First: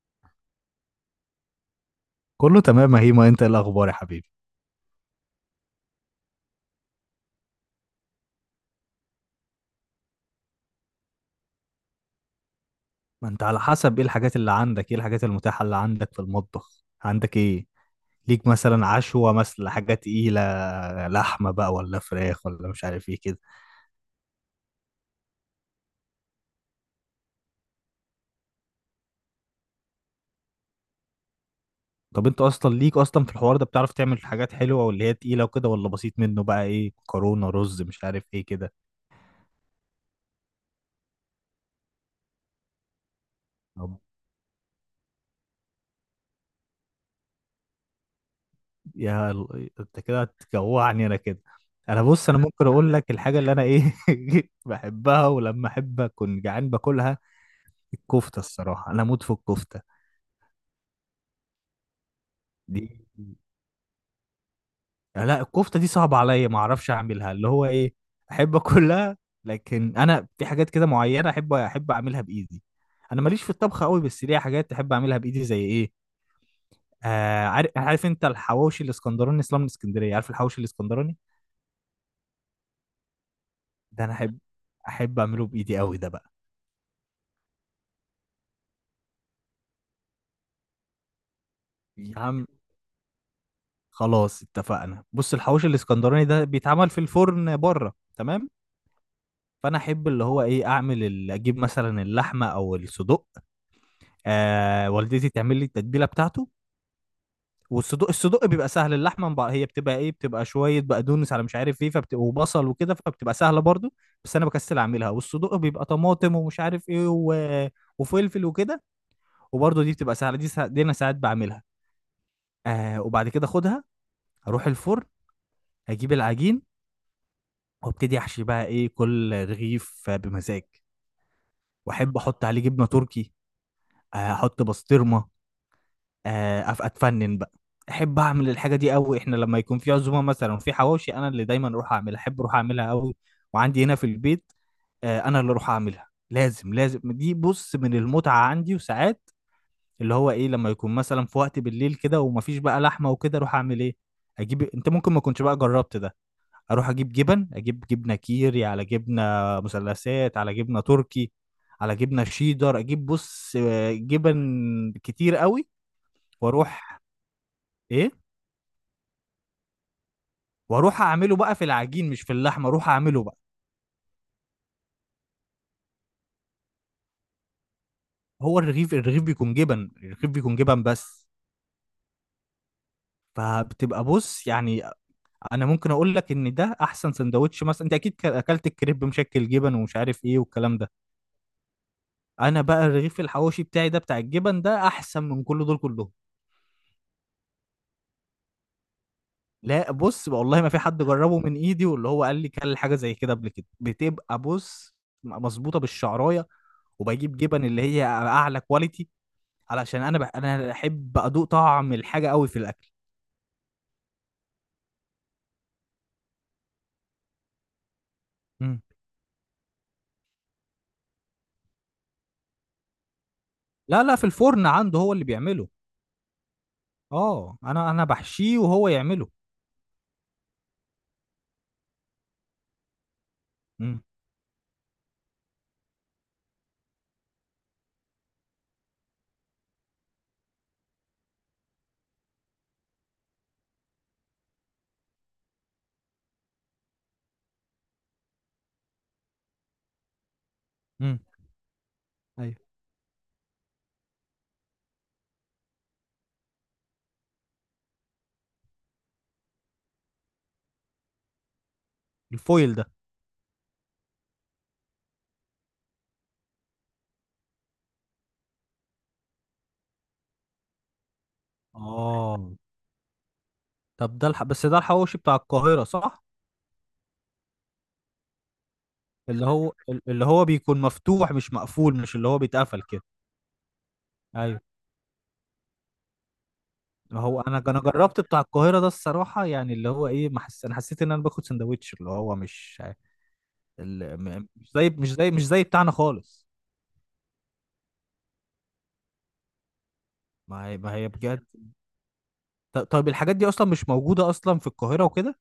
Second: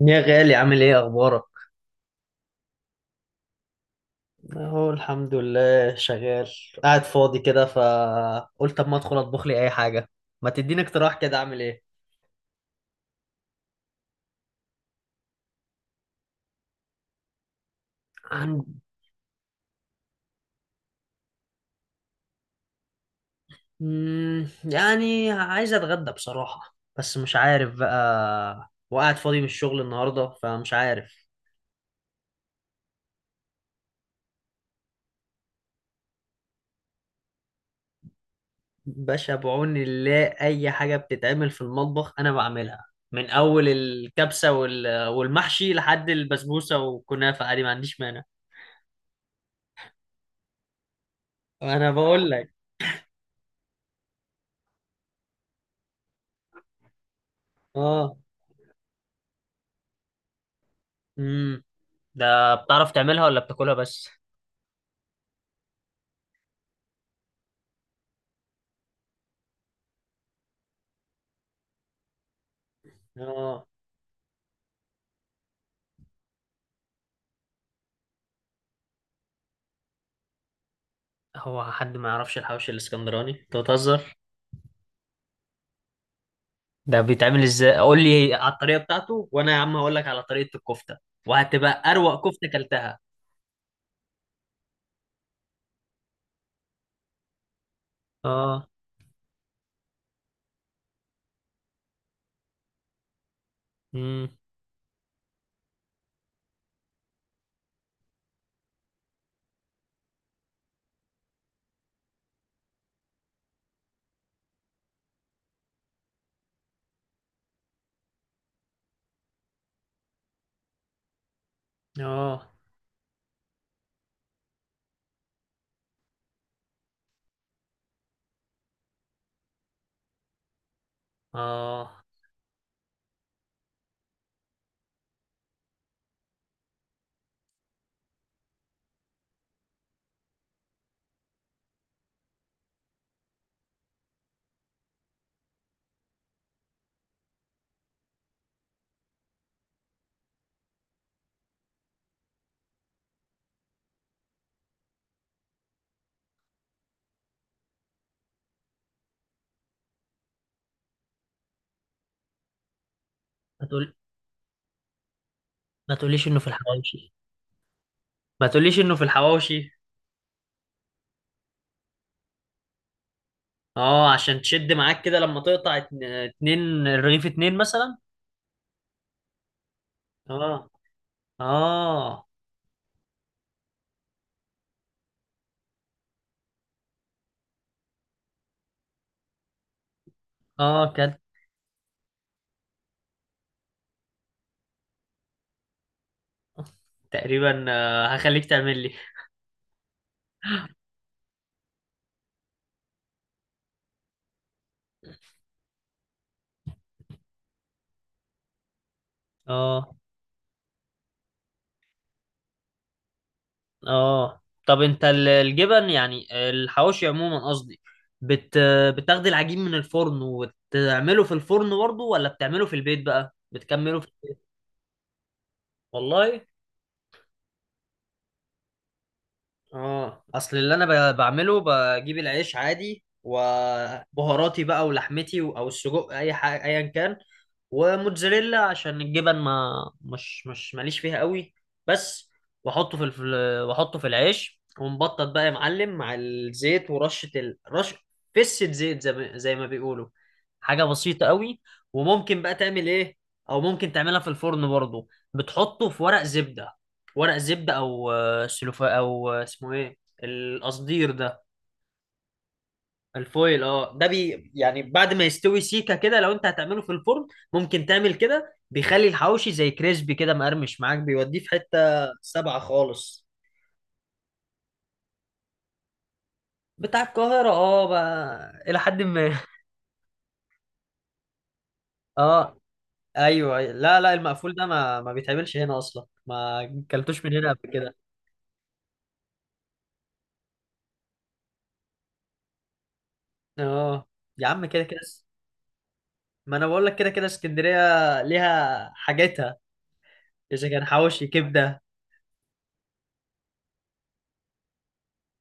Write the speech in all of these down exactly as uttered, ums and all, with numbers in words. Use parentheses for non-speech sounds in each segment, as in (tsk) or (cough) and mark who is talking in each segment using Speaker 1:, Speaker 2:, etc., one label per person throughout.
Speaker 1: يا غالي، عامل ايه؟ اخبارك.
Speaker 2: كله تمام، هي ما انت ايه الاخبار يا حبيبي؟
Speaker 1: اهو الحمد لله شغال. قاعد فاضي كده، فقلت طب ما ادخل اطبخ لي اي حاجه. ما تديني اقتراح كده، اعمل ايه؟
Speaker 2: ما انت على حسب ايه الحاجات اللي عندك، ايه الحاجات المتاحة اللي عندك في المطبخ؟ عندك ايه؟ ليك
Speaker 1: عن...
Speaker 2: مثلا عشوة، مثلا حاجة تقيلة؟ لحمة بقى ولا فراخ ولا مش عارف ايه كده.
Speaker 1: مم، يعني عايز اتغدى بصراحه، بس مش عارف بقى، وقاعد فاضي من الشغل النهارده، فمش عارف.
Speaker 2: طب انت اصلا ليك اصلا في الحوار ده؟ بتعرف تعمل حاجات حلوة واللي هي تقيلة وكده ولا بسيط منه بقى، ايه، مكرونة رز مش عارف ايه كده.
Speaker 1: باشا، بعون الله اي حاجه بتتعمل في المطبخ انا بعملها. من اول
Speaker 2: طب
Speaker 1: الكبسه وال... والمحشي لحد البسبوسه والكنافه، عادي ما عنديش مانع.
Speaker 2: يا ال- انت كده هتجوعني انا كده.
Speaker 1: انا
Speaker 2: انا
Speaker 1: بقول
Speaker 2: بص انا
Speaker 1: لك.
Speaker 2: ممكن اقول لك الحاجه اللي انا ايه (laughs) بحبها، ولما احب اكون جعان باكلها.
Speaker 1: اه.
Speaker 2: الكفته، الصراحه انا اموت في الكفته.
Speaker 1: امم. ده
Speaker 2: دي
Speaker 1: بتعرف تعملها ولا بتاكلها بس؟
Speaker 2: لا الكفته دي صعبه عليا، ما اعرفش اعملها اللي هو ايه. احب اكلها. لكن انا في حاجات كده معينه احب احب اعملها بايدي. انا ماليش في
Speaker 1: اه.
Speaker 2: الطبخ قوي، بس ليا حاجات احب اعملها بايدي، زي ايه. آه عارف عارف، انت الحواوشي الاسكندراني اصلا من اسكندريه، عارف الحواوشي الاسكندراني.
Speaker 1: هو حد ما يعرفش الحوش الاسكندراني؟ انت
Speaker 2: ده انا
Speaker 1: بتهزر.
Speaker 2: احب احب اعمله بايدي قوي ده بقى.
Speaker 1: ده بيتعمل ازاي؟ قول لي على الطريقه بتاعته، وانا يا عم هقول لك على طريقه الكفته، وهتبقى
Speaker 2: يا
Speaker 1: اروق
Speaker 2: عم
Speaker 1: كفته كلتها.
Speaker 2: خلاص اتفقنا. بص، الحواوشي الاسكندراني ده بيتعمل في الفرن بره، تمام.
Speaker 1: اه.
Speaker 2: فانا احب اللي هو ايه، اعمل ال- اجيب مثلا اللحمه او الصدوق.
Speaker 1: امم.
Speaker 2: آه، والدتي تعمل لي التتبيله بتاعته. والصدوق الصدوق بيبقى سهل. اللحمه مبقى هي بتبقى ايه، بتبقى شويه بقدونس على مش عارف ايه، فبتبقى وبصل وكده، فبتبقى سهله برضو. بس انا بكسل اعملها. والصدوق بيبقى طماطم ومش عارف ايه و... وفلفل وكده. وبرضو دي بتبقى سهله، دي, سا... دي انا ساعات بعملها.
Speaker 1: اه.
Speaker 2: آه، وبعد كده اخدها، اروح الفرن، اجيب العجين، وابتدي احشي بقى ايه، كل رغيف بمزاج.
Speaker 1: اه.
Speaker 2: واحب احط عليه جبنه تركي. آه، احط بسطرمه. آه، أف- اتفنن بقى. احب اعمل الحاجه دي قوي، احنا لما يكون في عزومه مثلا وفي حواوشي، انا اللي دايما اروح اعملها، احب اروح اعملها قوي. وعندي هنا في البيت، آه، انا اللي اروح اعملها لازم لازم. دي بص من المتعه عندي. وساعات اللي هو ايه لما يكون مثلا في وقت بالليل كده ومفيش بقى لحمه وكده، اروح اعمل ايه، اجيب، انت ممكن ما كنتش بقى جربت ده، اروح اجيب جبن، اجيب جبنه كيري، على جبنه مثلثات، على جبنه تركي، على جبنه شيدر. اجيب بص
Speaker 1: ما
Speaker 2: آه،
Speaker 1: تقول.
Speaker 2: جبن كتير قوي.
Speaker 1: ما تقوليش انه في
Speaker 2: واروح،
Speaker 1: الحواوشي.
Speaker 2: ايه،
Speaker 1: ما تقوليش انه في الحواوشي.
Speaker 2: واروح اعمله بقى في العجين مش في اللحمه، اروح اعمله بقى.
Speaker 1: اه، عشان تشد معاك كده لما تقطع اتن- اتنين الرغيف، اتنين مثلا.
Speaker 2: هو الرغيف الرغيف بيكون جبن، الرغيف بيكون
Speaker 1: اه.
Speaker 2: جبن بس.
Speaker 1: اه.
Speaker 2: فبتبقى بص يعني. انا ممكن اقول لك ان ده احسن سندوتش، مثلا انت اكيد ك- اكلت الكريب مشكل جبن ومش عارف ايه والكلام ده.
Speaker 1: اه، كانت.
Speaker 2: انا بقى الرغيف الحواوشي بتاعي ده بتاع الجبن ده احسن من كل دول كلهم.
Speaker 1: تقريبا. آه، هخليك تعمل لي.
Speaker 2: لا بص، والله ما في حد جربه من ايدي واللي هو قال لي كل حاجه زي كده قبل كده بتبقى بص، مظبوطه بالشعرايه، وبجيب جبن اللي هي اعلى كواليتي،
Speaker 1: اه.
Speaker 2: علشان انا بح... انا احب ادوق طعم الحاجه قوي في الاكل.
Speaker 1: اه، طب انت ال- الجبن، يعني الحواوشي عموما قصدي. بت...
Speaker 2: مم.
Speaker 1: بتاخد العجين من الفرن وتعمله في الفرن برضه، ولا بتعمله في البيت؟ بقى بتكمله
Speaker 2: لا
Speaker 1: في
Speaker 2: لا، في
Speaker 1: البيت.
Speaker 2: الفرن عنده هو اللي بيعمله.
Speaker 1: والله.
Speaker 2: اه، انا انا بحشيه وهو يعمله.
Speaker 1: اه، اصل اللي انا ب- بعمله، بجيب العيش عادي
Speaker 2: مم.
Speaker 1: وبهاراتي بقى ولحمتي و- او السجق، اي حاجه ايا كان. وموتزاريلا عشان الجبن. ما مش مش ماليش فيها قوي. بس واحطه في الف... واحطه في العيش، ومبطط بقى يا معلم مع الزيت، ورشه ال... رش فسه زيت، زي ما... زي ما بيقولوا. حاجه
Speaker 2: مم.
Speaker 1: بسيطه قوي. وممكن بقى
Speaker 2: ايوه.
Speaker 1: تعمل ايه. او ممكن تعملها في الفرن برضو. بتحطه في ورق زبده. ورق زبدة، او آه، سلوفا، او آه، اسمه ايه، القصدير ده.
Speaker 2: الفويل ده.
Speaker 1: الفويل، اه، ده بي يعني بعد ما يستوي سيكة كده، لو انت هتعمله في الفرن ممكن تعمل كده، بيخلي الحواوشي زي كريسبي كده، مقرمش معاك، بيوديه في حتة
Speaker 2: اه
Speaker 1: سبعة خالص.
Speaker 2: طب ده الح... بس ده الحواوشي بتاع القاهرة صح؟
Speaker 1: بتاع القاهرة، اه، بقى إلى حد ما.
Speaker 2: اللي هو (laughs) اللي هو بيكون مفتوح مش مقفول، مش
Speaker 1: (laughs)
Speaker 2: اللي هو
Speaker 1: اه.
Speaker 2: بيتقفل كده.
Speaker 1: ايوه. لا لا، المقفول
Speaker 2: ايوه.
Speaker 1: ده ما ما بيتعملش هنا اصلا، ما كلتوش من
Speaker 2: هو
Speaker 1: هنا
Speaker 2: انا
Speaker 1: قبل
Speaker 2: انا
Speaker 1: كده.
Speaker 2: جربت بتاع القاهرة ده الصراحة، يعني اللي هو ايه، ما حس... انا حسيت ان انا باخد سندوتش اللي هو مش
Speaker 1: اه.
Speaker 2: ال-
Speaker 1: يا
Speaker 2: م-
Speaker 1: عم،
Speaker 2: مش
Speaker 1: كده
Speaker 2: زي
Speaker 1: كده.
Speaker 2: مش زي مش زي بتاعنا خالص.
Speaker 1: ما انا بقول لك كده كده، اسكندرية ليها حاجتها.
Speaker 2: ما
Speaker 1: اذا
Speaker 2: هي
Speaker 1: كان
Speaker 2: ما هي
Speaker 1: حواوشي
Speaker 2: بجد.
Speaker 1: كبدة.
Speaker 2: ط- طيب الحاجات دي اصلا مش موجوده اصلا في القاهره وكده.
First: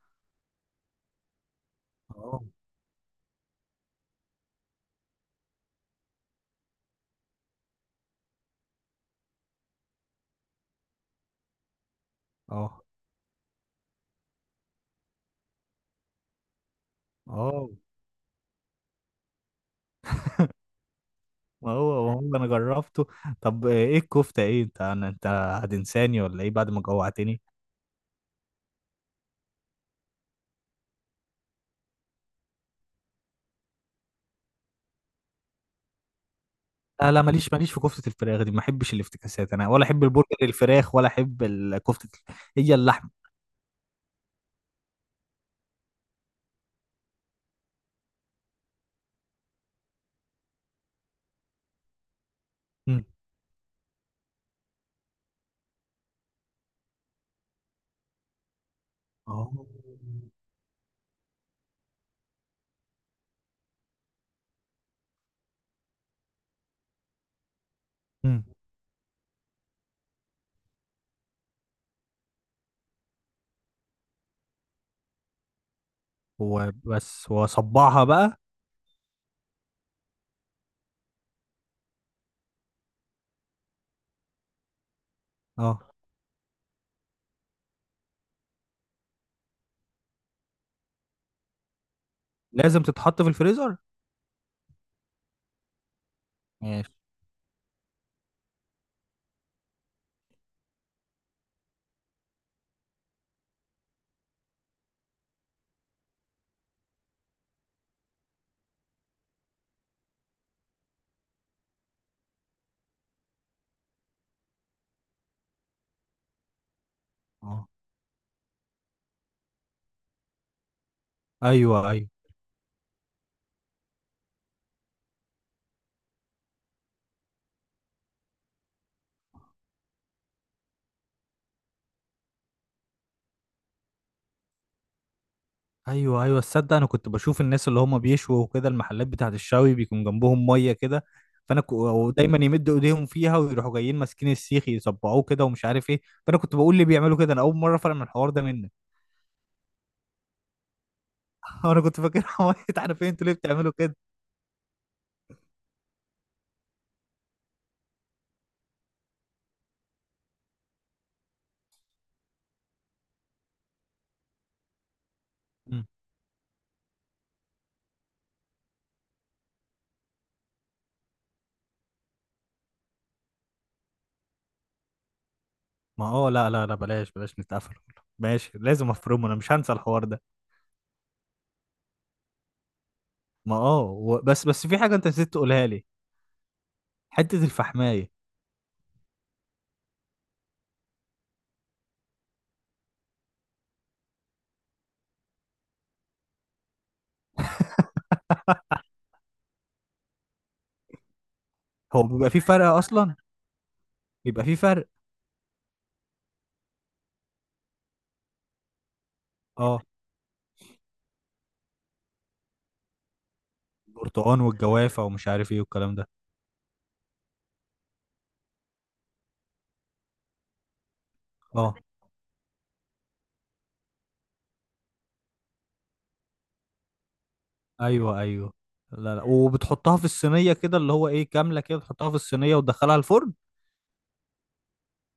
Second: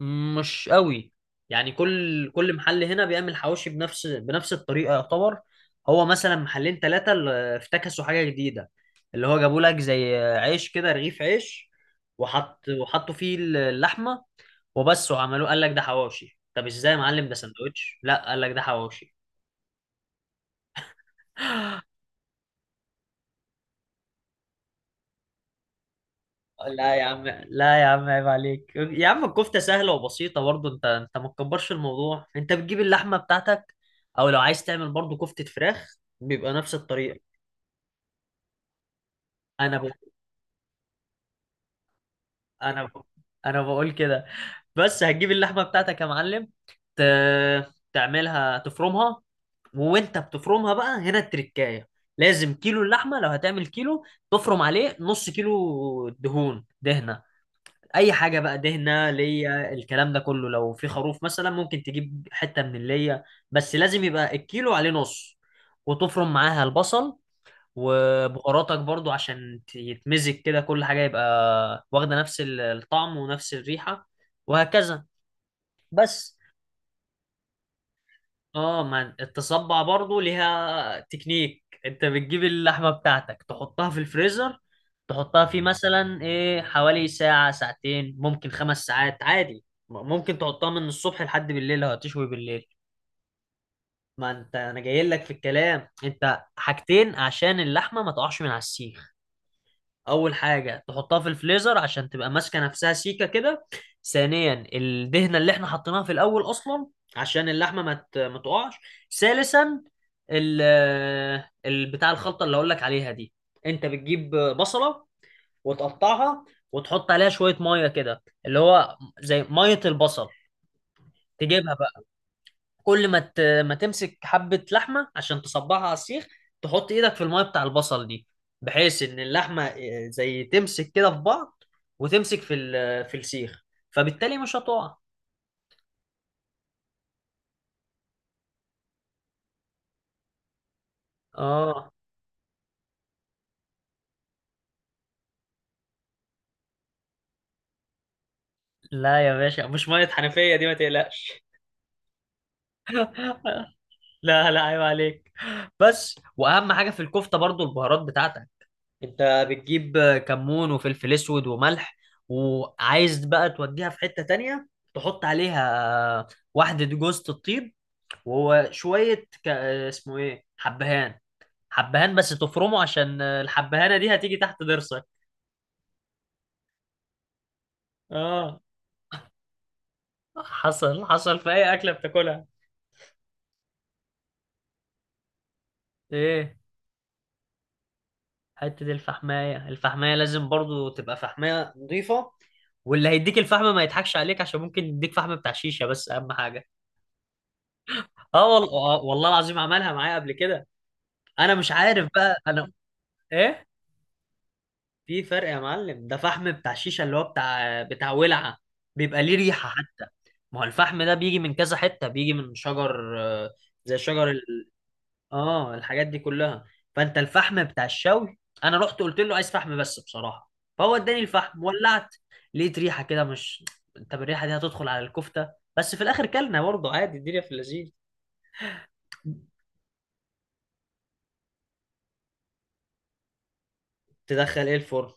Speaker 1: مش قوي، يعني كل
Speaker 2: اه.
Speaker 1: كل محل هنا بيعمل حواوشي بنفس بنفس الطريقه يعتبر. هو مثلا محلين ثلاثه افتكسوا حاجه جديده، اللي هو جابوا لك زي عيش كده، رغيف عيش، وحط
Speaker 2: اه.
Speaker 1: وحطوا فيه اللحمه وبس، وعملوه، قال لك ده حواوشي. طب ازاي يا معلم؟ ده
Speaker 2: اه.
Speaker 1: سندوتش. لا، قال لك ده حواوشي.
Speaker 2: ما هو ما هو انا جربته. طب ايه الكفته، ايه، انت انا انت هتنساني ولا ايه بعد ما
Speaker 1: لا يا عم،
Speaker 2: جوعتني؟
Speaker 1: لا يا عم، عيب عليك يا عم. الكفته سهله وبسيطه برضه. انت انت ما تكبرش الموضوع. انت بتجيب اللحمه بتاعتك، او لو عايز تعمل برضه كفته فراخ بيبقى نفس
Speaker 2: لا
Speaker 1: الطريقه.
Speaker 2: لا، ماليش ماليش في كفته الفراخ دي، ما احبش الافتكاسات انا،
Speaker 1: انا
Speaker 2: ولا
Speaker 1: بقول
Speaker 2: احب البرجر الفراخ، ولا احب ال- كفته ال- هي
Speaker 1: انا بقول
Speaker 2: اللحمه.
Speaker 1: انا بقول كده. بس هتجيب اللحمه بتاعتك يا معلم. ت... تعملها، تفرمها. وانت بتفرمها بقى هنا، التركايه لازم كيلو
Speaker 2: مم.
Speaker 1: اللحمه، لو هتعمل كيلو تفرم عليه نص كيلو دهون، دهنه اي حاجه بقى، دهنه
Speaker 2: اه.
Speaker 1: ليا الكلام ده كله، لو في خروف مثلا ممكن تجيب حته من الليا. بس لازم يبقى الكيلو عليه نص. وتفرم معاها البصل
Speaker 2: مم.
Speaker 1: وبهاراتك برضو، عشان ت- يتمزج كده، كل حاجة يبقى واخدة نفس ال- الطعم ونفس الريحة، وهكذا. بس.
Speaker 2: وبس، واصبعها بقى.
Speaker 1: اه، ما التصبع برضو ليها تكنيك. انت بتجيب اللحمة بتاعتك، تحطها في الفريزر، تحطها فيه
Speaker 2: اه،
Speaker 1: مثلا ايه حوالي ساعة، ساعتين، ممكن خمس ساعات عادي، م- ممكن تحطها من الصبح لحد بالليل لو هتشوي بالليل.
Speaker 2: لازم تتحط في الفريزر.
Speaker 1: ما انت انا جاي لك في الكلام. انت
Speaker 2: ماشي.
Speaker 1: حاجتين عشان اللحمة ما تقعش من على السيخ: اول حاجه تحطها في الفليزر عشان تبقى ماسكه نفسها سيكه كده. ثانيا، الدهنه اللي احنا حطيناها في الاول اصلا، عشان اللحمه ما ت- ما تقعش. ثالثا، ال ال- بتاع الخلطه اللي اقول لك عليها دي: انت بتجيب بصله، وتقطعها، وتحط عليها شويه
Speaker 2: اه
Speaker 1: ميه كده، اللي هو زي ميه البصل. تجيبها،
Speaker 2: ايوه ايوه.
Speaker 1: كل ما ت... ما تمسك حبة لحمة عشان تصبعها على السيخ، تحط ايدك في المية بتاع البصل دي، بحيث ان اللحمة آه، زي تمسك كده في بعض، وتمسك في ال... في السيخ. فبالتالي مش هتقع.
Speaker 2: ايوه ايوه، تصدق انا كنت بشوف الناس اللي هم بيشوا وكده المحلات بتاعت الشوي بيكون جنبهم ميه كده. فانا ك...
Speaker 1: اه.
Speaker 2: ودايما يمدوا ايديهم فيها ويروحوا جايين ماسكين السيخ يصبعوه كده ومش عارف ايه. فانا كنت بقول ليه بيعملوا كده، انا اول مره افهم الحوار ده منك.
Speaker 1: لا يا باشا، مش مية حنفية دي، ما تقلقش.
Speaker 2: (laughs) انا كنت فاكرها ميه (laughs) عارف ايه انتوا ليه
Speaker 1: (laughs)
Speaker 2: بتعملوا كده.
Speaker 1: لا لا، عيب عليك. بس، واهم حاجة في الكفتة برضو البهارات بتاعتك. انت بتجيب كمون وفلفل اسود وملح. وعايز بقى توديها في حتة تانية، تحط
Speaker 2: مم.
Speaker 1: عليها واحدة جوزة الطيب، وهو شوية ك... اسمه ايه، حبهان. حبهان، بس تفرمه عشان الحبهانة دي هتيجي تحت ضرسك.
Speaker 2: ما اه لا لا لا، بلاش بلاش نتقفل والله. ماشي،
Speaker 1: اه،
Speaker 2: لازم افرمه، انا مش هنسى الحوار ده.
Speaker 1: حصل حصل في اي اكلة بتاكلها.
Speaker 2: ما اه و... بس بس في حاجه انت نسيت تقولها لي.
Speaker 1: ايه؟
Speaker 2: حته الفحمايه.
Speaker 1: حتة الفحماية. الفحماية لازم برضو تبقى فحماية نظيفة، واللي هيديك الفحم ما يضحكش عليك، عشان ممكن يديك فحم بتاع شيشة. بس اهم حاجة. اه والله. آه، والله العظيم عملها معايا قبل كده. انا مش
Speaker 2: هو
Speaker 1: عارف
Speaker 2: بيبقى
Speaker 1: بقى،
Speaker 2: في فرق
Speaker 1: انا.
Speaker 2: اصلا؟
Speaker 1: ايه؟
Speaker 2: بيبقى في فرق.
Speaker 1: في فرق يا معلم، ده فحم بتاع الشيشه، اللي هو بتاع بتاع ولعه، بيبقى ليه ريحه
Speaker 2: اه.
Speaker 1: حتى. ما هو الفحم ده بيجي من كذا حته، بيجي من شجر، آه، زي شجر
Speaker 2: البرتقال
Speaker 1: ال...
Speaker 2: والجوافه ومش عارف ايه
Speaker 1: اه،
Speaker 2: والكلام
Speaker 1: الحاجات
Speaker 2: ده.
Speaker 1: دي كلها. فانت الفحم بتاع الشوي، انا رحت قلت له عايز فحم بس بصراحه، فهو اداني الفحم،
Speaker 2: اه
Speaker 1: ولعت، لقيت ريحه كده مش. (tsk) انت بالريحه دي هتدخل على الكفته. بس في الاخر كلنا برضه عادي، الدنيا في اللذيذ.
Speaker 2: ايوه ايوه. لا لا، وبتحطها في الصينيه كده اللي هو ايه كامله كده، بتحطها في الصينيه وتدخلها الفرن.
Speaker 1: تدخل ايه الفرن؟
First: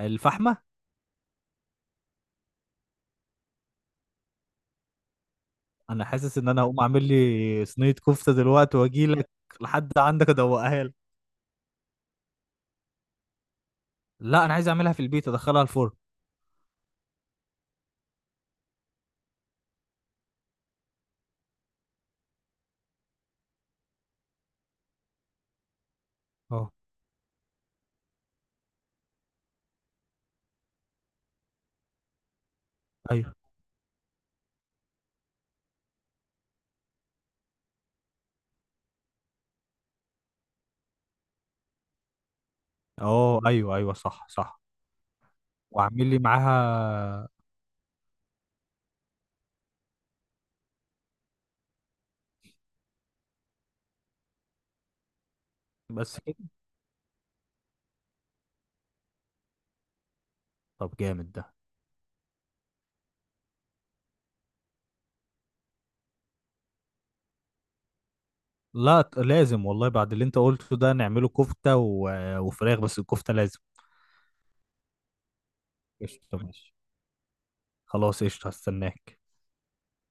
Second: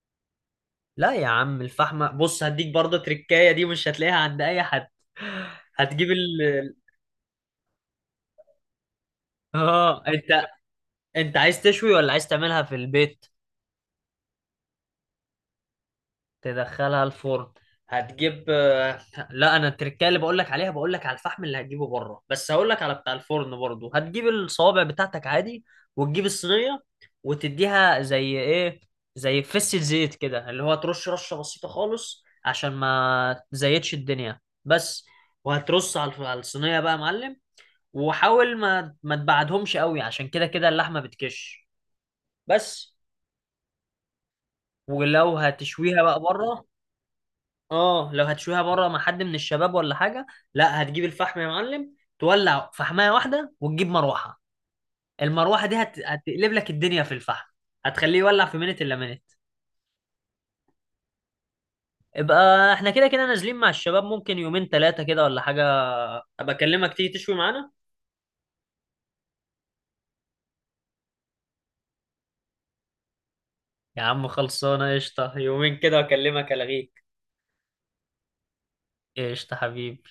Speaker 2: الفحمه.
Speaker 1: لا يا عم، الفحمة بص هديك برضه تركاية دي، مش هتلاقيها عند اي حد.
Speaker 2: انا
Speaker 1: هتجيب
Speaker 2: حاسس ان انا
Speaker 1: ال-
Speaker 2: هقوم اعمل لي صينيه كفته دلوقتي واجي لك لحد
Speaker 1: اه. (laughs)
Speaker 2: عندك
Speaker 1: انت،
Speaker 2: ادوقها لك.
Speaker 1: انت عايز تشوي ولا عايز تعملها في البيت؟
Speaker 2: لا انا عايز اعملها في البيت ادخلها الفرن.
Speaker 1: تدخلها الفرن. هتجيب آه، لا، انا التركية اللي بقول لك عليها، بقول لك على الفحم اللي هتجيبه بره. بس هقول لك على بتاع الفرن برضو. هتجيب الصوابع بتاعتك عادي، وتجيب
Speaker 2: اه
Speaker 1: الصينية، وتديها زي ايه، زي فسة زيت كده، اللي هو ترش رشة بسيطة خالص، عشان
Speaker 2: ايوه.
Speaker 1: ما تزيتش الدنيا. بس. وهترص على الف- على الصينية بقى يا معلم، وحاول ما ما تبعدهمش قوي، عشان كده كده اللحمة بتكش. بس.
Speaker 2: اه ايوه ايوه صح صح.
Speaker 1: ولو هتشويها
Speaker 2: واعمل لي
Speaker 1: بقى بره،
Speaker 2: معاها.
Speaker 1: اه لو هتشويها بره مع حد من الشباب ولا حاجه، لا هتجيب الفحم يا معلم، تولع فحمايه واحده، وتجيب مروحه. المروحه دي هت...
Speaker 2: بس كده.
Speaker 1: هتقلب لك الدنيا في الفحم، هتخليه يولع في منت الا منت.
Speaker 2: طب جامد ده.
Speaker 1: يبقى احنا كده كده نازلين مع الشباب ممكن يومين ثلاثه كده ولا حاجه، ابقى اكلمك تيجي تشوي معانا.
Speaker 2: لا ت- لازم والله، بعد اللي انت قلته ده نعمله كفته و... وفراخ، بس الكفته لازم.
Speaker 1: يا عم خلصانه، قشطه، يومين كده
Speaker 2: قشطه
Speaker 1: واكلمك
Speaker 2: ماشي.
Speaker 1: الغيك.
Speaker 2: خلاص قشطه هستناك.
Speaker 1: قشطه حبيبي.